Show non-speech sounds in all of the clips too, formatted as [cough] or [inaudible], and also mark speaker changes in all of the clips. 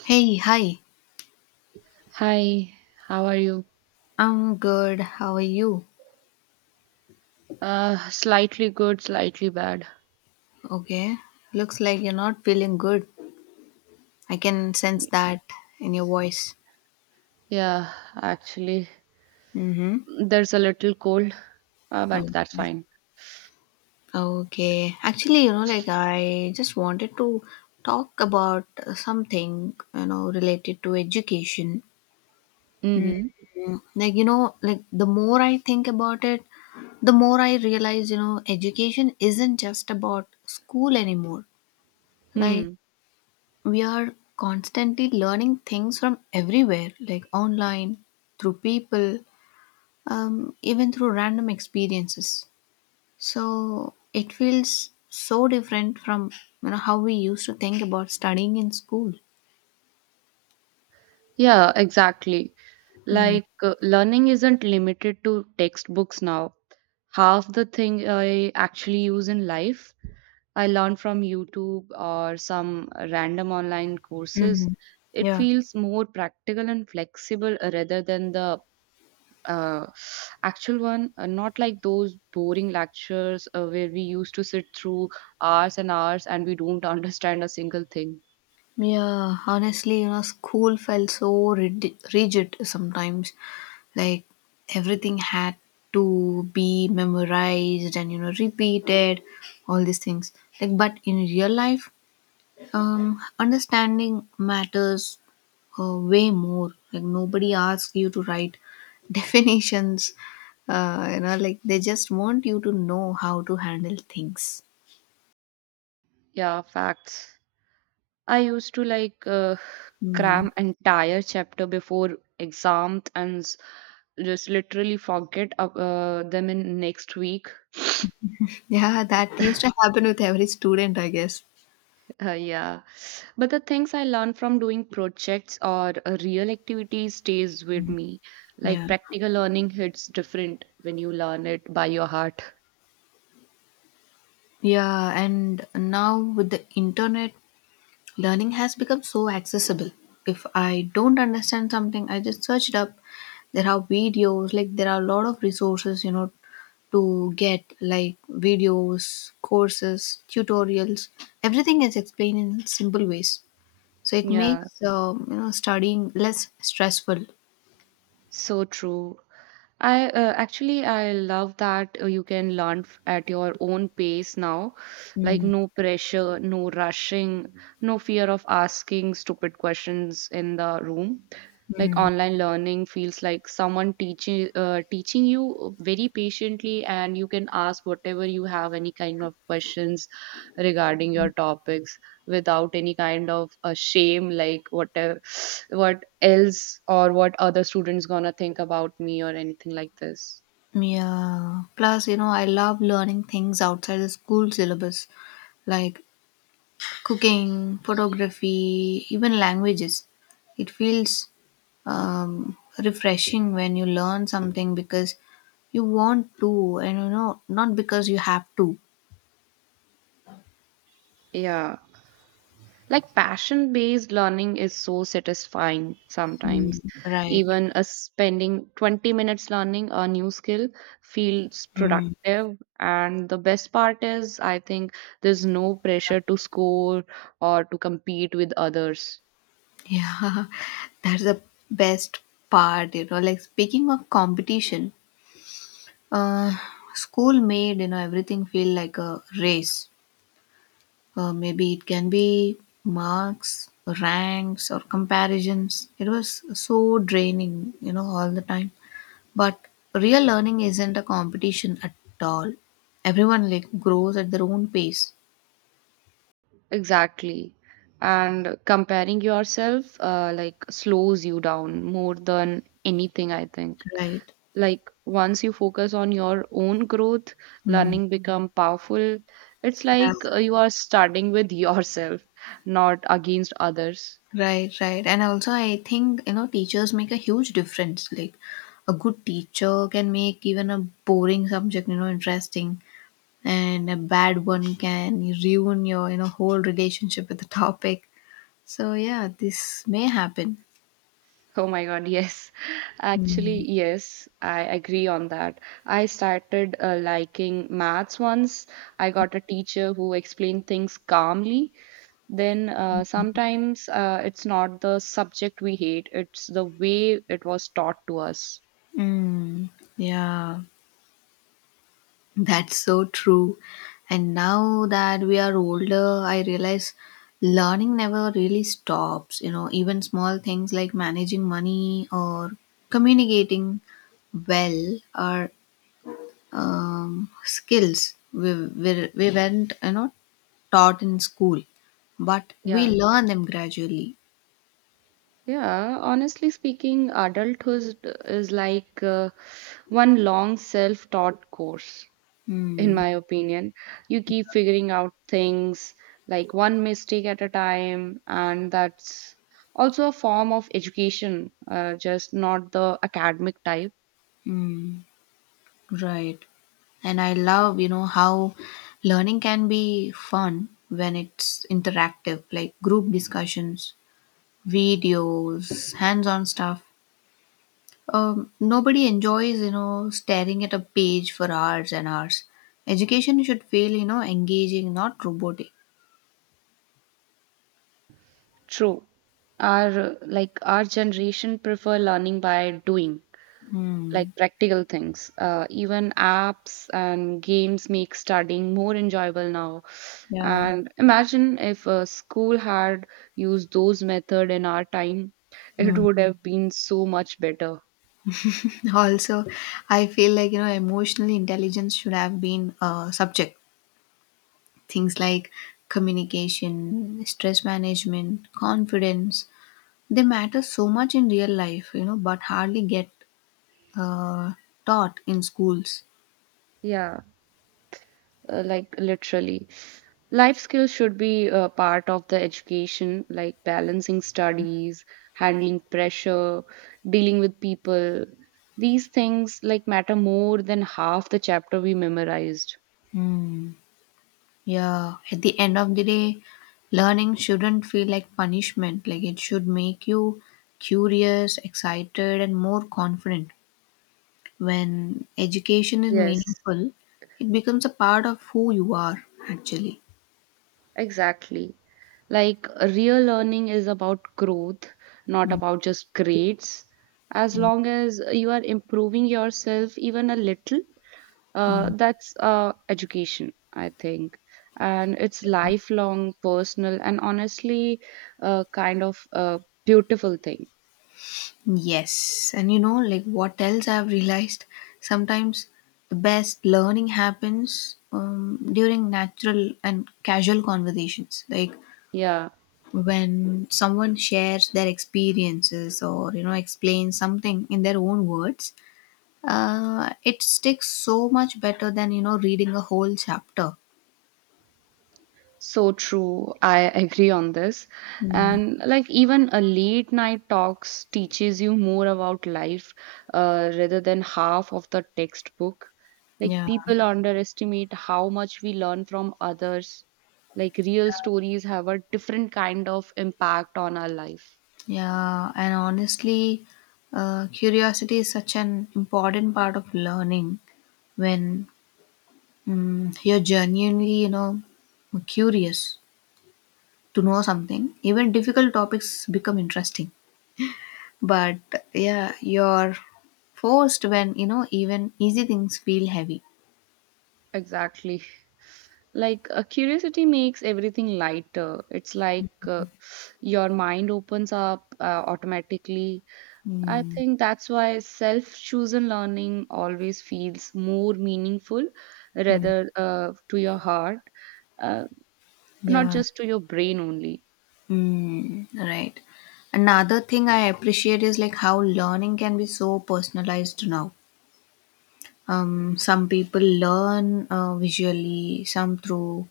Speaker 1: Hey, hi.
Speaker 2: Hi, how are you?
Speaker 1: I'm good. How are you?
Speaker 2: Slightly good, slightly bad.
Speaker 1: Okay. Looks like you're not feeling good. I can sense that in your voice.
Speaker 2: Yeah, actually,
Speaker 1: Mm-hmm.
Speaker 2: there's a little cold, but
Speaker 1: Okay.
Speaker 2: that's fine.
Speaker 1: Okay. Actually, you know, like I just wanted to talk about something, related to education. Mm,
Speaker 2: Mm-hmm.
Speaker 1: Like, like the more I think about it, the more I realize, you know, education isn't just about school anymore. Like,
Speaker 2: Hmm.
Speaker 1: we are constantly learning things from everywhere, like online, through people, even through random experiences. So it feels so different from you know how we used to think about studying in school.
Speaker 2: Yeah, exactly.
Speaker 1: Mm.
Speaker 2: Learning isn't limited to textbooks now. Half the thing I actually use in life, I learn from YouTube or some random online courses.
Speaker 1: Mhm.
Speaker 2: It
Speaker 1: Yeah.
Speaker 2: feels more practical and flexible rather than the uh, actual one, not like those boring lectures where we used to sit through hours and hours and we don't [laughs] understand a single thing.
Speaker 1: Yeah, honestly, you know, school felt so rigid sometimes. Like everything had to be memorized and you know repeated, all these things. Like, but in real life, understanding matters way more like nobody asks you to write [laughs] definitions you know like they just want you to know how to handle things.
Speaker 2: Yeah, facts. I used to like
Speaker 1: Hmm.
Speaker 2: cram entire chapter before exams just literally forget them in next week.
Speaker 1: Yeah, that used to happen with every student, I guess.
Speaker 2: Yeah. But the things I learned from doing projects or real activities stays with me. Like
Speaker 1: Yeah,
Speaker 2: practical learning hits different when you learn it by your heart.
Speaker 1: yeah, and now with the internet, learning has become so accessible. If I don't understand something, I just search it up. There are videos, like there are a lot of resources, you know, to get like videos, courses, tutorials. Everything is explained in simple ways. So it
Speaker 2: Yeah,
Speaker 1: makes you know studying less stressful.
Speaker 2: so true. I Actually, I love that you can at your own pace now. Like no pressure, no rushing, no fear of asking stupid questions in the room. Like online learning feels like someone teaching you very patiently, and you can ask whatever you have, any kind of questions regarding your topics, without any kind of a shame. Like whatever, what else or what other students gonna think about me or anything like this.
Speaker 1: Yeah. Plus, you know, I love learning things outside the school syllabus, like cooking, photography, even languages. It feels refreshing when you learn something because you want to, and you know, not because you have to.
Speaker 2: Yeah. Like passion based learning is so satisfying
Speaker 1: Hmm.
Speaker 2: sometimes.
Speaker 1: Right.
Speaker 2: Even spending 20 minutes learning a new skill feels
Speaker 1: Mm.
Speaker 2: productive. And the best part is, I think there's no pressure to score or to compete with others.
Speaker 1: Yeah, [laughs] that's the best part, you know. Like speaking of competition, uh, school made you know everything feel like a race. Maybe it can be marks, ranks, or comparisons. It was so draining, you know, all the time. But real learning isn't a competition at all. Everyone like grows at their own pace,
Speaker 2: Exactly. And comparing yourself like slows you down more than anything, I think.
Speaker 1: right?
Speaker 2: Like once you focus on your own growth,
Speaker 1: Hmm.
Speaker 2: learning become powerful. It's
Speaker 1: Yeah,
Speaker 2: like you are starting with [laughs] yourself, not against others.
Speaker 1: right, right. And also, I think you know, teachers make a huge difference. Like, a good teacher can make even a boring subject, you know, interesting, and a bad one can ruin your you know whole relationship with the topic. So yeah, this may happen.
Speaker 2: Oh my god, yes. [laughs] Actually,
Speaker 1: Mm.
Speaker 2: yes, I agree on that. I started liking maths once I got a teacher who explained things calmly. Then sometimes it's not the subject we hate, it's the way it was taught to us.
Speaker 1: Mm. Yeah, that's so true. And now that we are older, I realize learning never really stops. You know, even small things like managing money or communicating well are skills we weren't, you know, taught in school, but we
Speaker 2: Yeah.
Speaker 1: learn them gradually.
Speaker 2: Yeah, honestly speaking, adulthood is like one long self-taught course, in
Speaker 1: Mm.
Speaker 2: my opinion. You keep figuring out things like one mistake at a time, and that's also a form of education, just not the academic type.
Speaker 1: Mm. Right. And I love, you know, how learning can be fun when it's interactive, like group discussions, videos, hands on stuff. Nobody enjoys, you know, staring at a page for hours and hours. Education should feel, you know, engaging, not robotic.
Speaker 2: True. Our generation prefer learning by doing. Like
Speaker 1: Hmm.
Speaker 2: practical things. Even apps and games make studying more enjoyable now.
Speaker 1: Yeah.
Speaker 2: And imagine if a school had used those method in our time, it
Speaker 1: Hmm. [laughs]
Speaker 2: would have been so much better.
Speaker 1: Also, I feel like, you know, emotional intelligence should have been a subject. Things like communication, stress management, confidence, they matter so much in real life, you know, but hardly get uh, taught in schools.
Speaker 2: Yeah, like literally. Life skills should be a part of the education, like balancing studies, handling pressure, dealing with people. These things like matter more than half the chapter we memorized.
Speaker 1: Hmm. Yeah, at the end of the day, learning shouldn't feel like punishment. Like it should make you curious, excited, and more confident. When education is
Speaker 2: Yes.
Speaker 1: meaningful, it becomes a part of who you are, actually.
Speaker 2: Exactly. Like real learning is about growth, not
Speaker 1: Mm.
Speaker 2: about just grades. As
Speaker 1: Yeah.
Speaker 2: long as you are improving yourself even a little,
Speaker 1: Mm.
Speaker 2: that's education, I think. And it's lifelong, personal, and honestly, kind of a beautiful thing.
Speaker 1: Yes, and you know, like what else I've realized, sometimes the best learning happens during natural and casual conversations, like
Speaker 2: Yeah.
Speaker 1: when someone shares their experiences or you know explains something in their own words. It sticks so much better than you know reading a whole chapter.
Speaker 2: So true. I agree on this.
Speaker 1: Mm.
Speaker 2: And like even a late night talks teaches you more about life rather than half of the textbook. Like
Speaker 1: Yeah,
Speaker 2: people underestimate how much we learn from others. Like real stories have a different kind of impact on our life.
Speaker 1: yeah, and honestly, curiosity is such an important part of learning when you're genuinely, you know, curious to know something. Even difficult topics become interesting. But yeah, you're forced when, you know, even easy things feel heavy.
Speaker 2: Exactly. Like a curiosity makes everything lighter. It's like your mind opens up automatically. I
Speaker 1: Mm,
Speaker 2: think that's why self chosen learning always feels more meaningful,
Speaker 1: mm,
Speaker 2: rather to your heart, uh, not
Speaker 1: yeah.
Speaker 2: just to your brain only.
Speaker 1: Mm, right. Another thing I appreciate is like how learning can be so personalized now. Some people learn visually, some through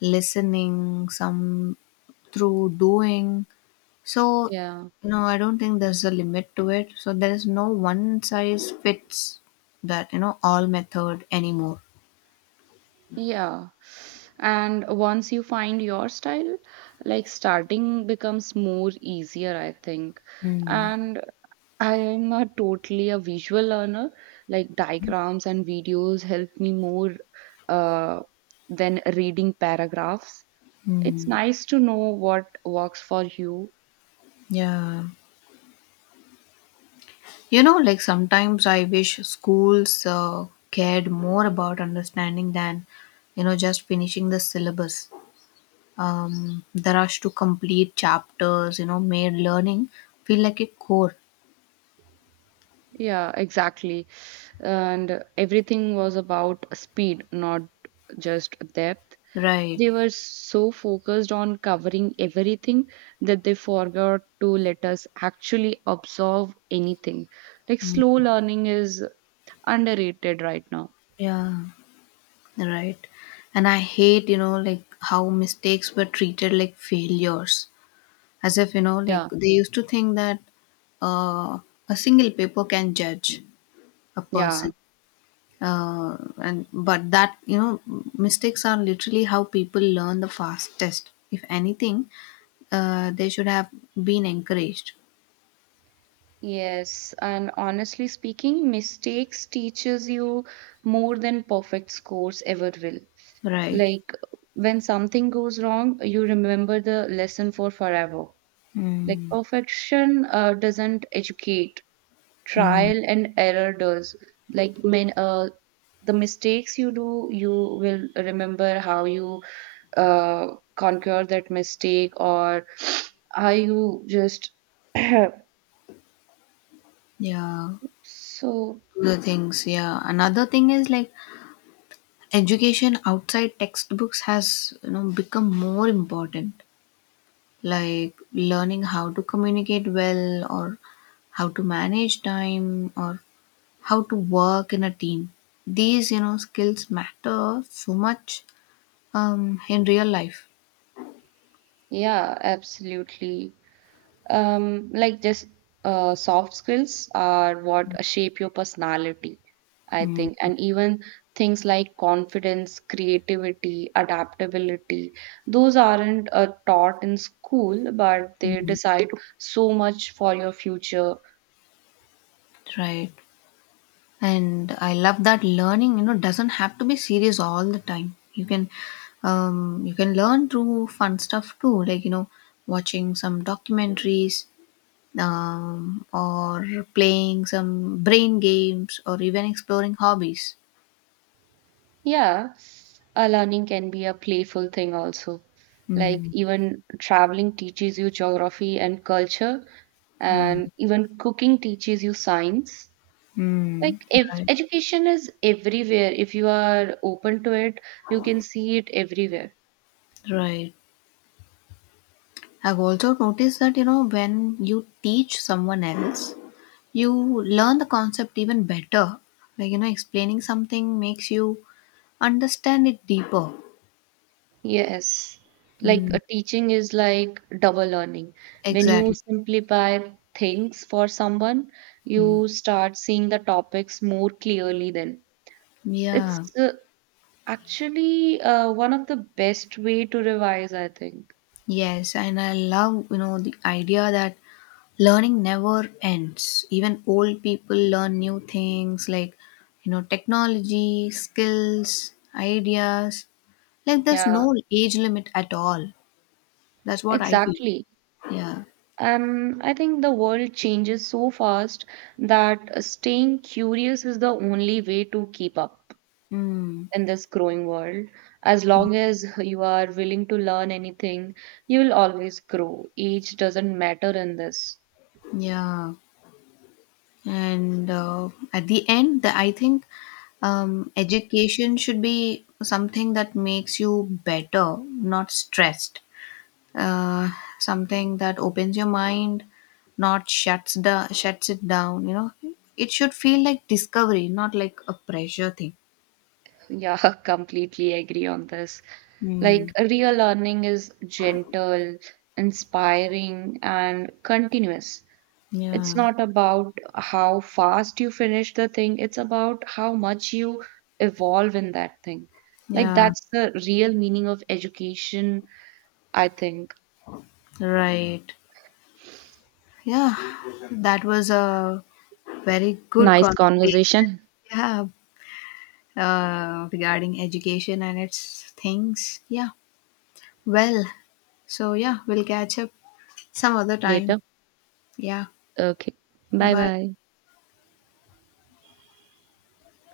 Speaker 1: listening, some through doing. So,
Speaker 2: Yeah,
Speaker 1: no, I don't think there's a limit to it. So, there is no one size fits that, you know, all method anymore.
Speaker 2: yeah. And once you find your style, like starting becomes more easier, I think.
Speaker 1: Hmm.
Speaker 2: And I am not totally a visual learner, like diagrams and videos help me more uh, than reading paragraphs. It's
Speaker 1: Hmm.
Speaker 2: nice to know what works for you.
Speaker 1: Yeah. You know, like sometimes I wish schools cared more about understanding than, you know, just finishing the syllabus. The rush to complete chapters, you know, made learning feel like a chore.
Speaker 2: Yeah, exactly. And everything was about speed, not just depth.
Speaker 1: Right.
Speaker 2: They were so focused on covering everything that they forgot to let us actually absorb anything. Like slow learning is underrated right now.
Speaker 1: Yeah. Right. And I hate, you know, like how mistakes were treated like failures. As if, you know, like
Speaker 2: Yeah.
Speaker 1: they used to think that uh, a single paper can judge a
Speaker 2: Yeah.
Speaker 1: person. And but that, you know, mistakes are literally how people learn the fastest. If anything, they should have been encouraged.
Speaker 2: Yes, and honestly speaking, mistakes teaches you more than perfect scores ever will.
Speaker 1: Right.
Speaker 2: Like when something goes wrong, you remember the lesson for forever. Like perfection doesn't educate,
Speaker 1: Mm.
Speaker 2: trial and error does. Like when the mistakes you do, you will remember how you uh, conquer that mistake, or [sniffs] how you just. [clears throat]
Speaker 1: Yeah.
Speaker 2: So,
Speaker 1: Other things. Yeah. Another thing is like education outside textbooks has you know become more important, like learning how to communicate well or how to manage time or how to work in a team. These you know skills matter so much in real life.
Speaker 2: yeah, absolutely. Like just soft skills are what shape your personality, I think.
Speaker 1: Mm,
Speaker 2: And even things like confidence, creativity, adaptability, those aren't taught in school, but they decide so much for your future.
Speaker 1: right. And I love that learning you know doesn't have to be serious all the time. You can you can learn through fun stuff too, like you know watching some documentaries, or playing some brain games or even exploring hobbies.
Speaker 2: Yeah. Learning can be a playful thing also. Like
Speaker 1: Mm,
Speaker 2: even traveling teaches you geography and culture, and even cooking teaches you science.
Speaker 1: mm,
Speaker 2: Like if
Speaker 1: right,
Speaker 2: education is everywhere, if you are open to it, you can see it everywhere.
Speaker 1: right. I've also noticed that you know when you teach someone else, you learn the concept even better. Like you know, explaining something makes you understand it deeper.
Speaker 2: Yes. Like
Speaker 1: Mm,
Speaker 2: a teaching is like double learning. When you
Speaker 1: exactly.
Speaker 2: simplify things for someone,
Speaker 1: Mm.
Speaker 2: you start seeing the topics more clearly then. It's
Speaker 1: Yeah.
Speaker 2: uh, actually uh, one of the best way to revise, I think.
Speaker 1: Yes, and I love you know the idea that learning never ends. Even old people learn new things, like you know technology skills, ideas. Like there's
Speaker 2: Yeah,
Speaker 1: no age limit at all. That's what I feel.
Speaker 2: exactly.
Speaker 1: Yeah.
Speaker 2: I think the world changes so fast that staying curious is the only way to keep up
Speaker 1: Mm,
Speaker 2: in this growing world. As long as you are willing to learn anything, you will always grow. Age doesn't matter in this.
Speaker 1: yeah. And at the end the, I think education should be something that makes you better, not stressed. uh, Something that opens your mind, not shuts it down, you know. It should feel like discovery, not like a pressure thing.
Speaker 2: Yeah, [laughs] completely agree on this.
Speaker 1: Hmm.
Speaker 2: Like, real learning is gentle, inspiring, and continuous. It's
Speaker 1: Yeah,
Speaker 2: not about how fast you finish the thing, it's about how much you evolve in that thing. Like,
Speaker 1: yeah,
Speaker 2: that's the real meaning of education, I think.
Speaker 1: right, yeah, that was a very good
Speaker 2: Nice
Speaker 1: conversation.
Speaker 2: conversation.
Speaker 1: Yeah, regarding education and its things. Yeah, well, so yeah, we'll catch up some other time.
Speaker 2: Later.
Speaker 1: Yeah,
Speaker 2: Okay. Bye
Speaker 1: bye.
Speaker 2: bye.